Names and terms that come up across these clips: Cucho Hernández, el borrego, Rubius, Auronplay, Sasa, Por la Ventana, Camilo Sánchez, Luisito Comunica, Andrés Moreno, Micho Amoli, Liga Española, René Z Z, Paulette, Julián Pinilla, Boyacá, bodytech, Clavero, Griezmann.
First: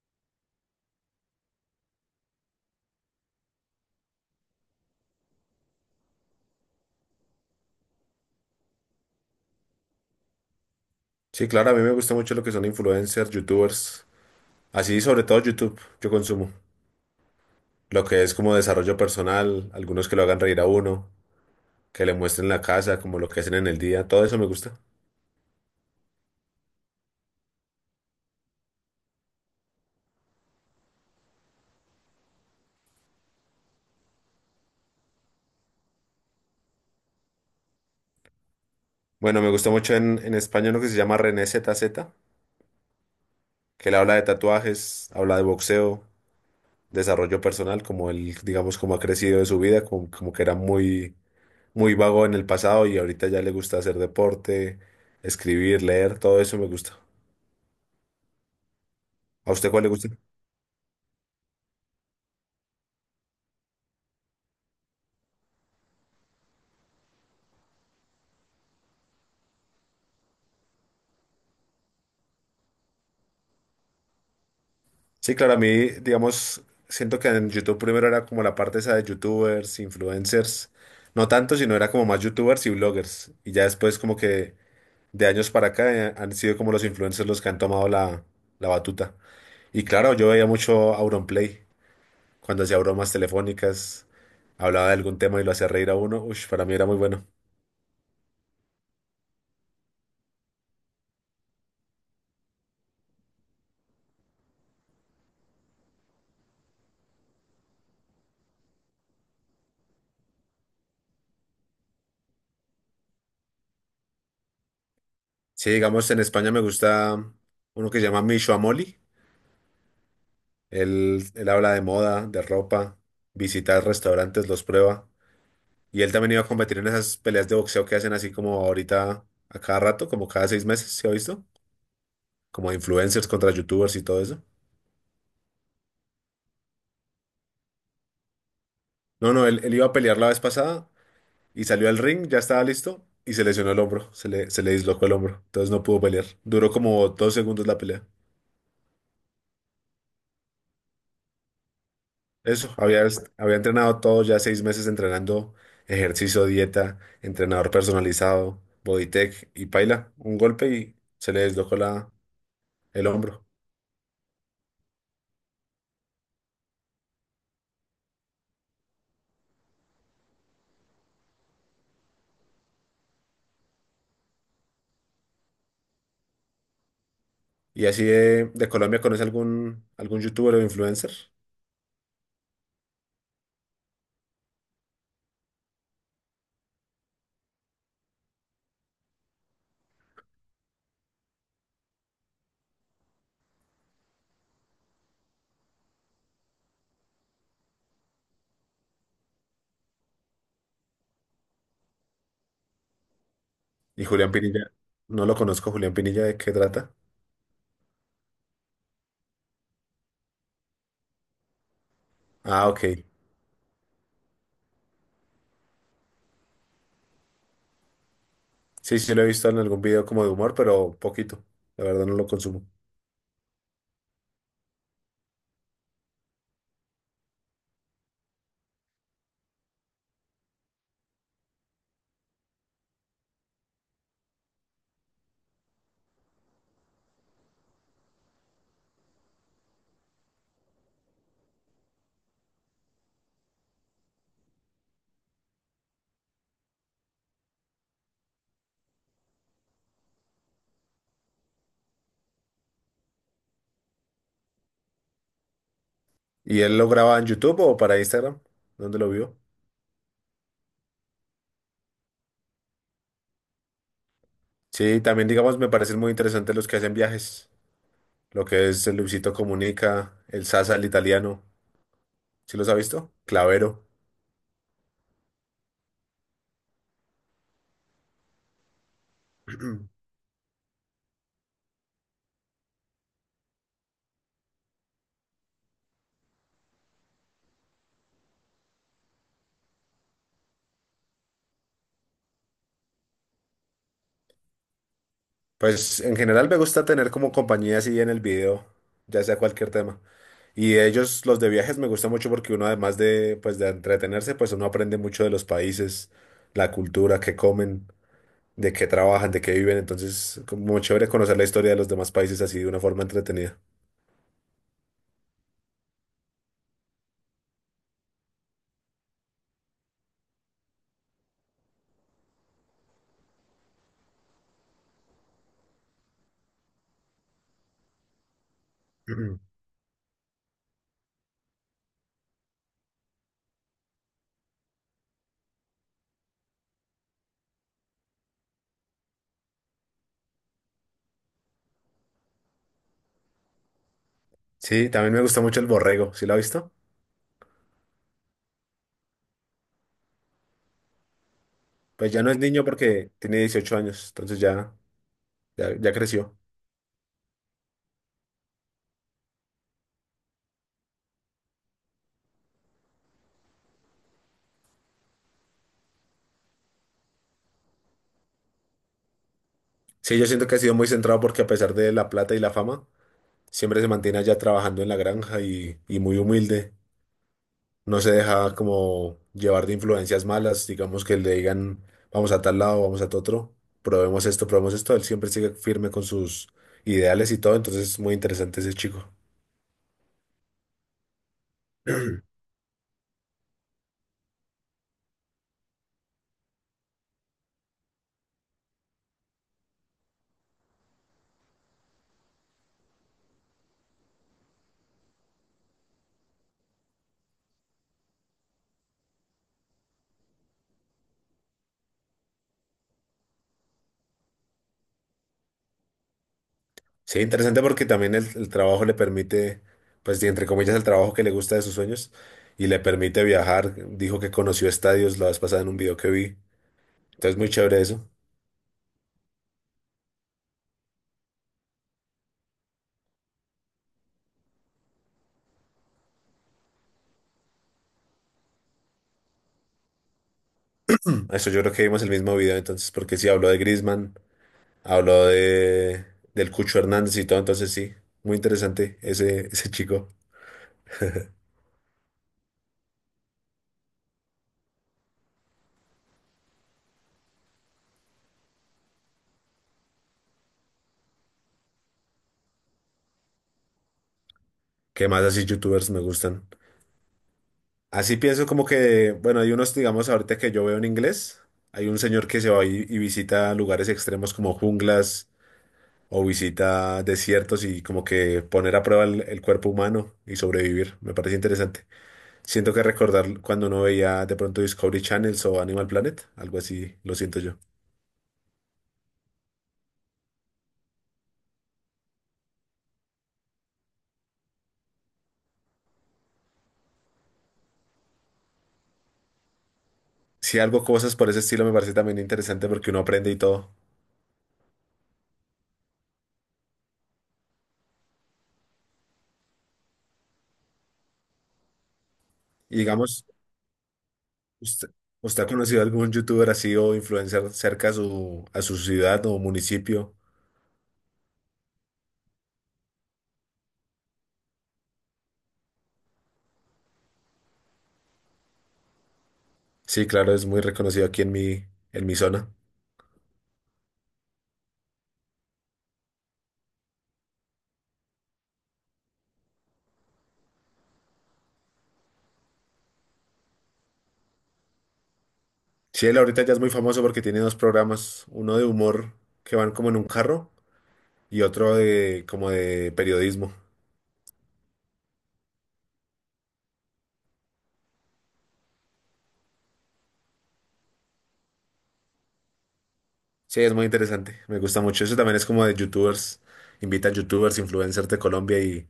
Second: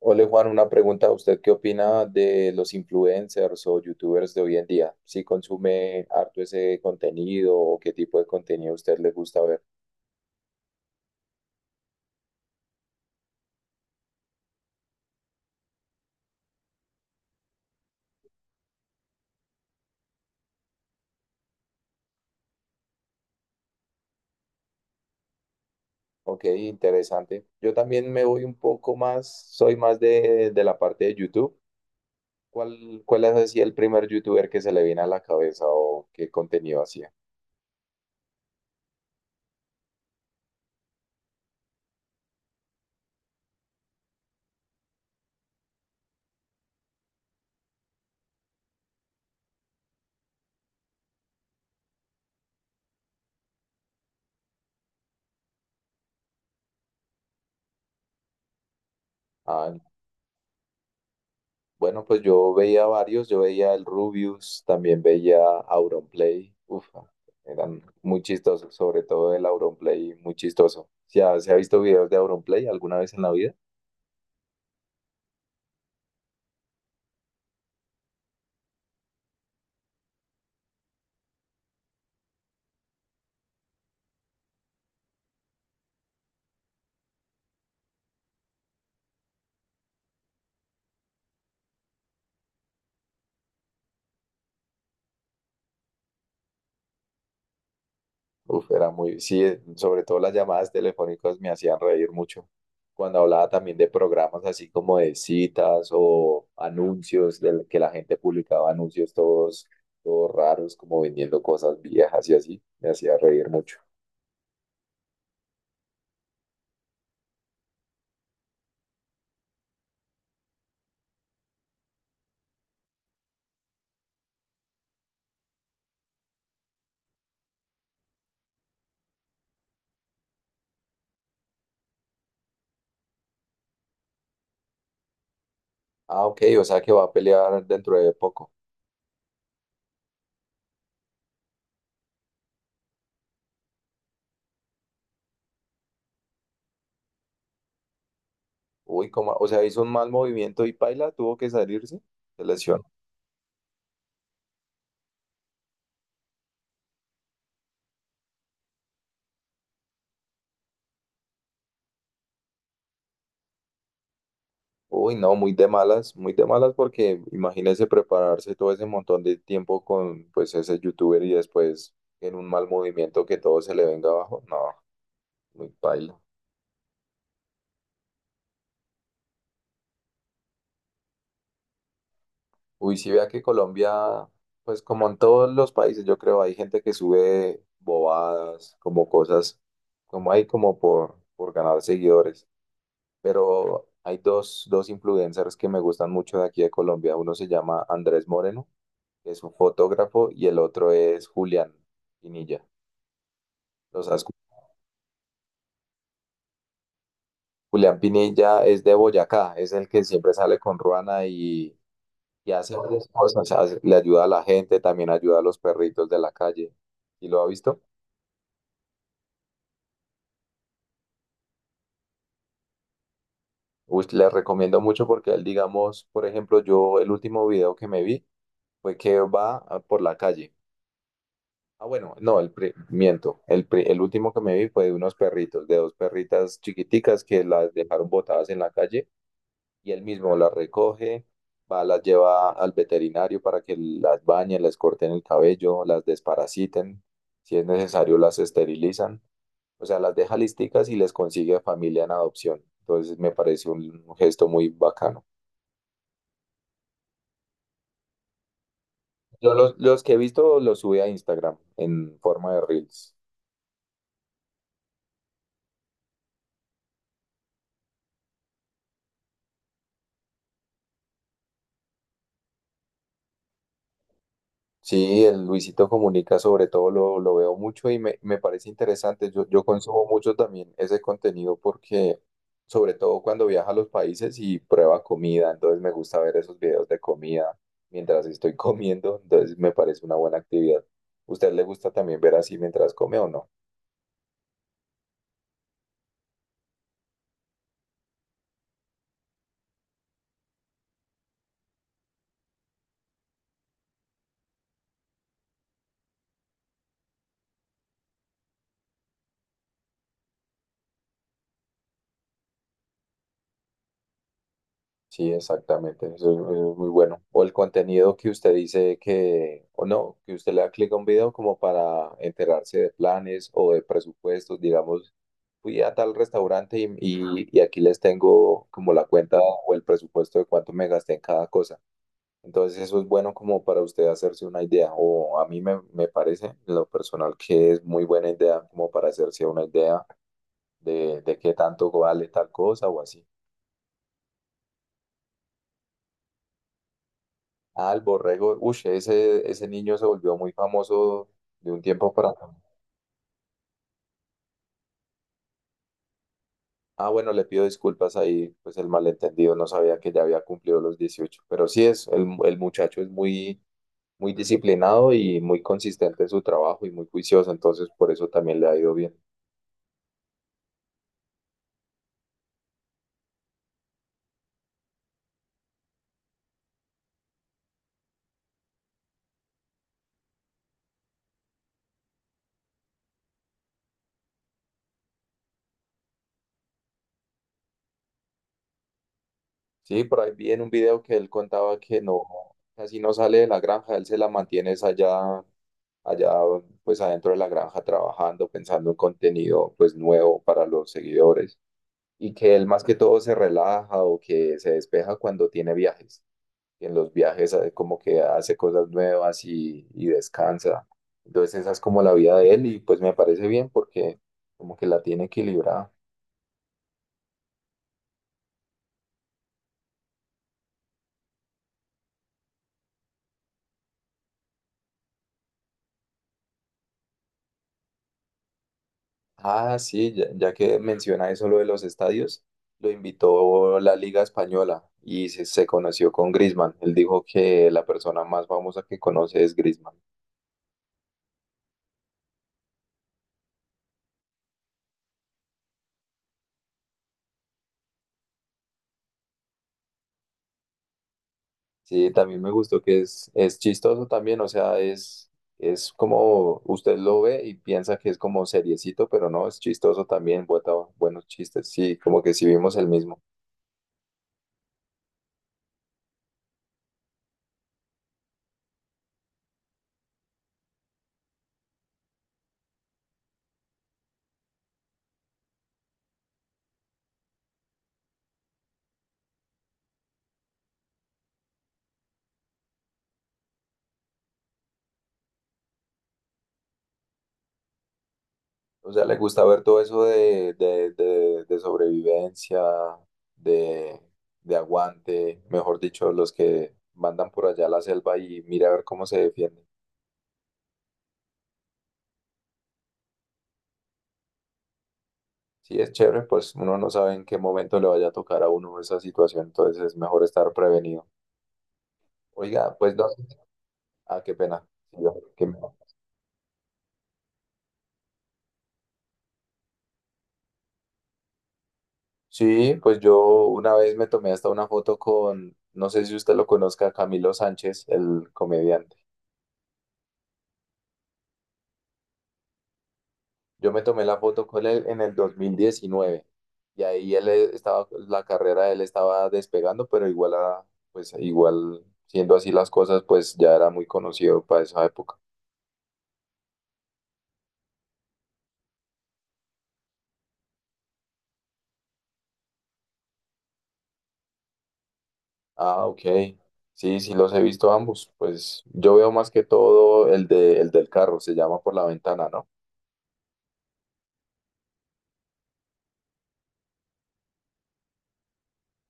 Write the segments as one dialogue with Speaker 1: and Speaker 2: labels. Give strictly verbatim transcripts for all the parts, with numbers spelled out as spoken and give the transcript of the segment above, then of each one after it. Speaker 1: Hola Juan, una pregunta. ¿Usted qué opina de los influencers o youtubers de hoy en día? ¿Si ¿consume harto ese contenido o qué tipo de contenido a usted le gusta ver?
Speaker 2: Sí, claro, a mí me gusta mucho lo que son influencers, youtubers, así sobre todo YouTube, yo consumo. Lo que es como desarrollo personal, algunos que lo hagan reír a uno, que le muestren la casa, como lo que hacen en el día, todo eso me gusta.
Speaker 1: Ok, interesante. Yo también me voy un poco más, soy más de, de la parte de YouTube. ¿Cuál, cuál es así el primer youtuber que se le viene a la cabeza o qué contenido hacía?
Speaker 2: Bueno, me gusta mucho en, en español lo que se llama René Z Z, que él habla de tatuajes, habla de boxeo, desarrollo personal, como él, digamos, como ha crecido de su vida, como, como que era muy, muy vago en el pasado y ahorita ya le gusta hacer deporte, escribir, leer, todo eso me gusta. ¿A usted
Speaker 1: Ah,
Speaker 2: cuál le gusta?
Speaker 1: bueno, pues yo veía varios, yo veía el Rubius, también veía Auronplay, uf, eran muy chistosos, sobre todo el Auronplay, muy chistoso. ¿Se ha, si ha visto videos de Auronplay alguna vez en la vida?
Speaker 2: Sí, claro, a mí, digamos, siento que en YouTube primero era como la parte esa de YouTubers, influencers, no tanto, sino era como más YouTubers y bloggers. Y ya después como que de años para acá eh, han sido como los influencers los que han tomado la, la batuta. Y claro, yo veía mucho Auronplay, cuando hacía bromas telefónicas, hablaba de algún tema y lo hacía reír a uno, uy, para mí era muy bueno.
Speaker 1: Uf, era muy, sí, eh, sobre todo las llamadas telefónicas me hacían reír mucho. Cuando hablaba también de programas así como de citas o anuncios, del que la gente publicaba anuncios todos, todos raros, como vendiendo cosas viejas y así, me hacía reír mucho.
Speaker 2: Sí, digamos, en España me gusta uno que se llama Micho Amoli, él, él habla de moda, de ropa, visita restaurantes, los prueba. Y él también iba a competir en esas peleas de boxeo que hacen así como ahorita, a cada rato, como cada seis meses, ¿se ha visto? Como influencers contra youtubers y todo eso.
Speaker 1: Ah, ok, o sea que va a pelear dentro de poco.
Speaker 2: No, no, él, él iba a pelear la vez pasada y salió al ring, ya estaba listo y se lesionó el hombro, se le, se le dislocó el hombro, entonces no pudo pelear. Duró como dos segundos la pelea.
Speaker 1: Uy, como, o sea, hizo un mal movimiento y Paila tuvo que salirse, se
Speaker 2: Eso,
Speaker 1: lesionó.
Speaker 2: había, había entrenado todo, ya seis meses entrenando ejercicio, dieta, entrenador personalizado, bodytech y paila, un golpe y se le deslocó la, el hombro.
Speaker 1: Uy, no, muy de malas, muy de malas, porque imagínese prepararse todo ese montón de tiempo con pues ese youtuber y después en un mal movimiento que todo se le venga abajo. No, muy Paila.
Speaker 2: Y así de, de Colombia, ¿conoce algún, algún youtuber o influencer?
Speaker 1: Uy, sí, vea que Colombia, pues como en todos los países, yo creo hay gente que sube bobadas, como cosas, como hay como por, por ganar seguidores. Pero hay dos, dos influencers que me gustan mucho de aquí de Colombia. Uno se llama Andrés Moreno, que es un fotógrafo, y el otro es Julián Pinilla.
Speaker 2: Y
Speaker 1: Los has-
Speaker 2: Julián Pinilla, no lo conozco, Julián Pinilla, ¿de qué trata?
Speaker 1: Julián Pinilla es de Boyacá, es el que siempre sale con Ruana y, y
Speaker 2: Ah,
Speaker 1: hace
Speaker 2: ok.
Speaker 1: varias cosas, hace- le ayuda a la gente, también ayuda a los perritos de la calle. ¿Y lo ha visto?
Speaker 2: Sí, sí, lo he visto en algún video como de humor, pero poquito. La verdad no lo consumo.
Speaker 1: Uy, le recomiendo mucho porque él, digamos, por ejemplo, yo el último video que me vi fue que va ah, por la calle. Ah, bueno, no, el pri- miento. El, pri- el último que me vi fue de unos perritos, de dos perritas chiquiticas que las dejaron botadas en la calle, y él mismo las recoge, va, las lleva al veterinario para que las bañen, les corten el cabello, las desparasiten, si es necesario las esterilizan, o sea, las deja listicas y les consigue familia en adopción. Entonces me parece un gesto muy bacano.
Speaker 2: ¿Y él lo graba en YouTube o para Instagram? ¿Dónde lo vio?
Speaker 1: Yo los, los que he visto los subí a Instagram en forma de reels.
Speaker 2: Sí, también digamos me parecen muy interesantes los que hacen viajes. Lo que es el Luisito Comunica, el Sasa, el italiano. ¿Sí los ha visto? Clavero.
Speaker 1: Sí, el Luisito Comunica sobre todo lo, lo veo mucho y me, me parece interesante. Yo, yo consumo mucho también ese contenido porque sobre todo cuando viaja a los países y prueba comida, entonces me gusta ver esos videos de comida mientras estoy comiendo, entonces me parece una buena actividad. ¿Usted le gusta también ver así mientras come o no?
Speaker 2: Pues en general me gusta tener como compañía así en el video, ya sea cualquier tema. Y de ellos, los de viajes, me gusta mucho porque uno además de, pues, de entretenerse, pues uno aprende mucho de los países, la cultura, qué comen, de qué trabajan, de qué viven. Entonces, como muy chévere conocer la historia de los demás países así de una forma entretenida.
Speaker 1: Sí, exactamente, eso es, eso es muy bueno. O el contenido que usted dice que, o no, que usted le da clic a un video como para enterarse de planes o de presupuestos, digamos, fui a tal restaurante y, y- y aquí les tengo como la
Speaker 2: Ujú.
Speaker 1: cuenta o el presupuesto de cuánto me gasté en cada cosa. Entonces eso es bueno como para usted hacerse una idea, o a mí me, me parece en lo personal que es muy buena idea como para hacerse una idea de, de qué tanto vale tal cosa o así.
Speaker 2: Sí, también me gusta mucho el borrego. ¿Sí lo ha visto?
Speaker 1: Ah, el borrego, uy, ese, ese niño se volvió muy famoso de un tiempo
Speaker 2: Pues ya
Speaker 1: para
Speaker 2: no es
Speaker 1: acá.
Speaker 2: niño porque tiene dieciocho años, entonces ya, ya, ya creció.
Speaker 1: Ah, bueno, le pido disculpas ahí, pues el malentendido, no sabía que ya había cumplido los dieciocho, pero sí es, el, el muchacho es muy muy disciplinado y muy consistente en su trabajo y muy juicioso, entonces por eso también le ha ido bien.
Speaker 2: Sí, yo siento que ha sido muy centrado porque a pesar de la plata y la fama, siempre se mantiene allá trabajando en la granja y, y muy humilde. No se deja como llevar de influencias malas, digamos que le digan, vamos a tal lado, vamos a tal otro, probemos esto, probemos esto. Él siempre sigue firme con sus ideales y todo, entonces es muy interesante ese chico.
Speaker 1: Sí, por ahí vi en un video que él contaba que no, casi no sale de la granja, él se la mantiene es allá, allá pues adentro de la granja trabajando, pensando en contenido pues nuevo para los seguidores, y que él más que todo se relaja o que se despeja cuando tiene viajes. Y en los viajes eh, como que hace cosas nuevas y, y descansa. Entonces esa es como la vida de él y pues me parece bien porque como que la tiene equilibrada.
Speaker 2: Sí, interesante porque también el, el trabajo le permite, pues y entre comillas, el trabajo que le gusta de sus sueños y le permite viajar. Dijo que conoció estadios la vez pasada en un video que vi. Entonces, muy chévere eso.
Speaker 1: Ah, sí, ya, ya que menciona eso lo de los estadios, lo invitó la Liga Española y se, se conoció con Griezmann. Él dijo que la persona más famosa que conoce es Griezmann.
Speaker 2: Eso yo creo que vimos el mismo video entonces, porque si habló de Griezmann. Habló de, del Cucho Hernández y todo, entonces sí, muy interesante ese, ese chico.
Speaker 1: Sí, también me gustó que es, es chistoso también, o sea, es, es como usted lo ve y piensa que es como seriecito, pero no, es chistoso también, bota buenos chistes, sí, como que sí vimos el mismo.
Speaker 2: ¿Qué más así youtubers me gustan? Así pienso como que, bueno, hay unos, digamos, ahorita que yo veo en inglés, hay un señor que se va y, y visita lugares extremos como junglas o visita desiertos y como que poner a prueba el, el cuerpo humano y sobrevivir. Me parece interesante. Siento que recordar cuando uno veía de pronto Discovery Channels o Animal Planet, algo así, lo siento yo.
Speaker 1: O sea, le gusta ver todo eso de, de, de, de sobrevivencia, de, de aguante, mejor dicho, los que mandan por allá a la selva y mira a ver cómo se defienden.
Speaker 2: Si algo, cosas por ese estilo me parece también interesante porque uno aprende y todo.
Speaker 1: Sí, es chévere, pues uno no sabe en qué momento le vaya a tocar a uno esa situación, entonces es mejor estar prevenido. Oiga,
Speaker 2: Y
Speaker 1: pues no.
Speaker 2: digamos,
Speaker 1: Ah, qué pena.
Speaker 2: ¿usted,
Speaker 1: Sí, yo-
Speaker 2: usted
Speaker 1: qué
Speaker 2: ha
Speaker 1: pena.
Speaker 2: conocido algún youtuber así o influencer cerca a su, a su ciudad o municipio?
Speaker 1: Sí, pues yo una vez me tomé hasta una foto con, no sé si usted lo conozca, Camilo Sánchez, el comediante.
Speaker 2: Sí, claro, es muy reconocido aquí en mi, en mi, zona.
Speaker 1: Yo me tomé la foto con él en el dos mil diecinueve, y ahí él e, estaba, la carrera de él estaba despegando, pero igual a, pues igual siendo así las cosas, pues ya era muy conocido para esa época.
Speaker 2: Sí, él ahorita ya es muy famoso porque tiene dos programas, uno de humor que van como en un carro y otro de como de periodismo.
Speaker 1: Ah, ok. Sí, sí los he visto ambos. Pues yo veo más que todo el de, el del carro, se llama Por la Ventana, ¿no?
Speaker 2: Sí, es muy interesante, me gusta mucho. Eso también es como de youtubers, invitan youtubers, influencers de Colombia y,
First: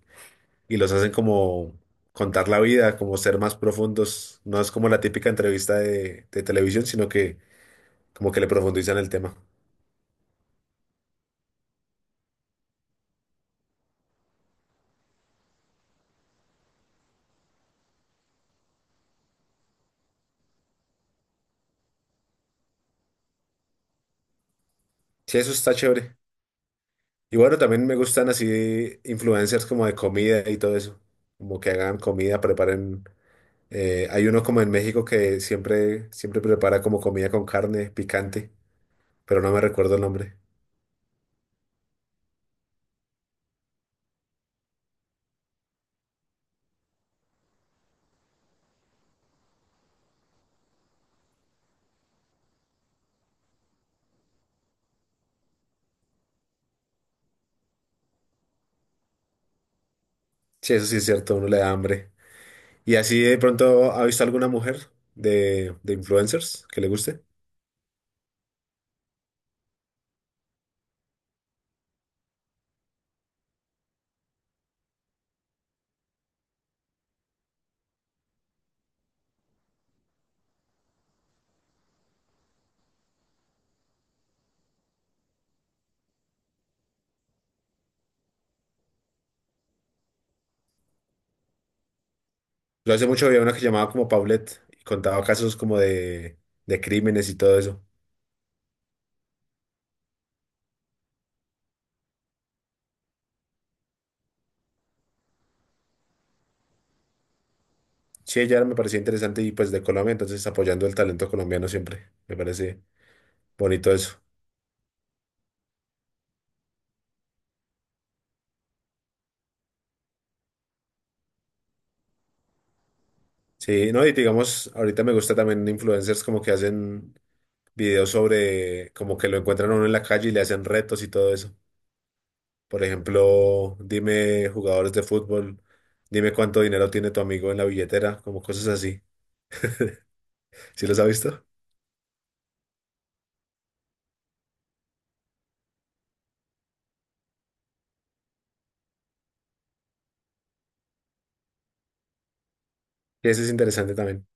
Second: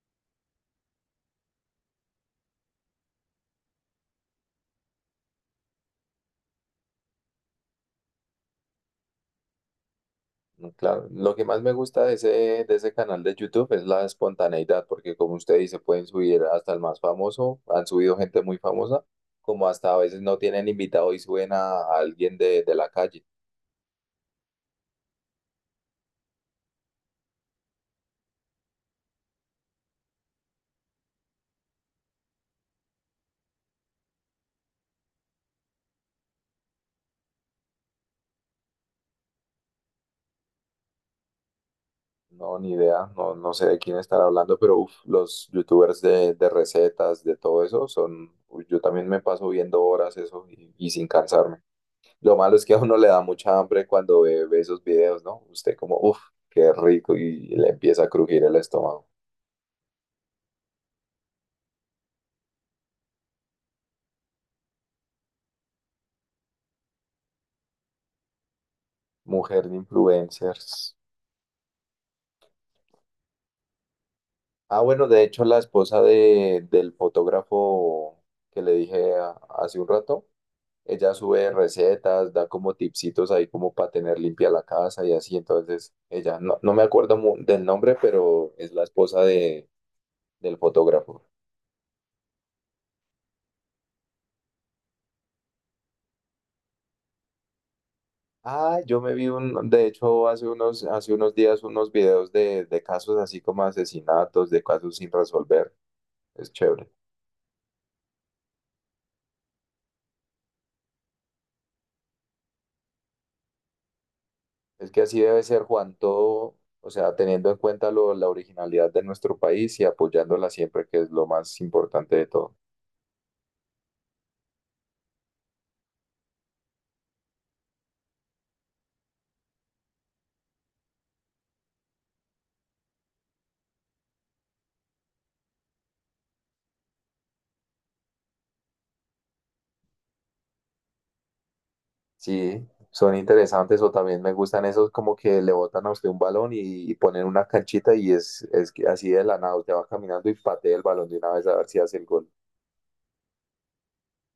Speaker 2: y los hacen como contar la vida, como ser más profundos. No es como la típica entrevista de, de televisión, sino que como que le profundizan el tema.
Speaker 1: No, claro, lo que más me gusta de ese, de ese canal de YouTube es la espontaneidad, porque como usted dice, pueden subir hasta el más famoso, han subido gente muy famosa, como hasta a veces no tienen invitado y suben a, a alguien de, de la calle.
Speaker 2: Sí, eso está chévere. Y bueno, también me gustan así influencers como de comida y todo eso, como que hagan comida, preparen. Eh, hay uno como en México que siempre, siempre prepara como comida con carne picante, pero no me recuerdo el nombre.
Speaker 1: No, ni idea, no, no sé de quién estar hablando, pero uf, los YouTubers de, de recetas, de todo eso, son, uy, yo también me paso viendo horas eso y, y sin cansarme. Lo malo es que a uno le da mucha hambre cuando ve, ve esos videos, ¿no? Usted como, uff, qué rico y le empieza a crujir el estómago.
Speaker 2: Sí, eso sí es cierto, a uno le da hambre. ¿Y así de pronto ha visto alguna mujer de, de, influencers que le guste?
Speaker 1: Mujer de influencers. Ah, bueno, de hecho la esposa de, del fotógrafo que le dije a- hace un rato, ella sube recetas, da como tipsitos ahí como para tener limpia la casa y así, entonces ella, no, no me acuerdo mu- del nombre, pero es la esposa de, del fotógrafo.
Speaker 2: Yo hace mucho había una que llamaba como Paulette y contaba casos como de, de crímenes y todo eso.
Speaker 1: Ah, yo me vi un, de hecho hace unos, hace unos días unos videos de, de casos así como asesinatos, de casos sin resolver, es chévere.
Speaker 2: Sí, ya me parecía interesante y pues de Colombia, entonces apoyando el talento colombiano siempre. Me parece bonito eso.
Speaker 1: Es que así debe ser, Juan, todo, o sea, teniendo en cuenta lo- la originalidad de nuestro país y apoyándola siempre, que es lo más importante de todo.
Speaker 2: Sí, no, y digamos, ahorita me gusta también influencers como que hacen videos sobre como que lo encuentran a uno en la calle y le hacen retos y todo eso. Por ejemplo, dime jugadores de fútbol, dime cuánto dinero tiene tu amigo en la billetera, como cosas así. ¿Sí los ha visto?
Speaker 1: Sí, son interesantes o también me gustan esos como que le botan a usted un balón y, y ponen una canchita y es, es que así de la nada, usted va caminando y patea el balón de una vez a ver si hace el gol.
Speaker 2: Y ese es interesante también.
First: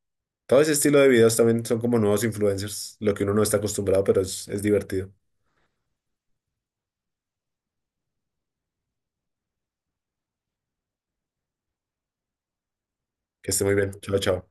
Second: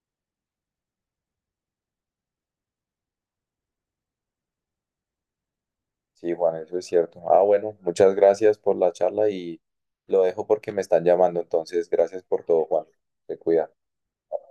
Speaker 2: Todo ese estilo de videos también son como nuevos influencers, lo que uno no está acostumbrado, pero es, es divertido.
Speaker 1: Sí, Juan, eso es cierto. Ah, bueno, muchas gracias por la charla, y lo dejo porque me están llamando, entonces gracias por todo, Juan. Te
Speaker 2: Que esté
Speaker 1: cuida.
Speaker 2: muy bien. Chao, chao.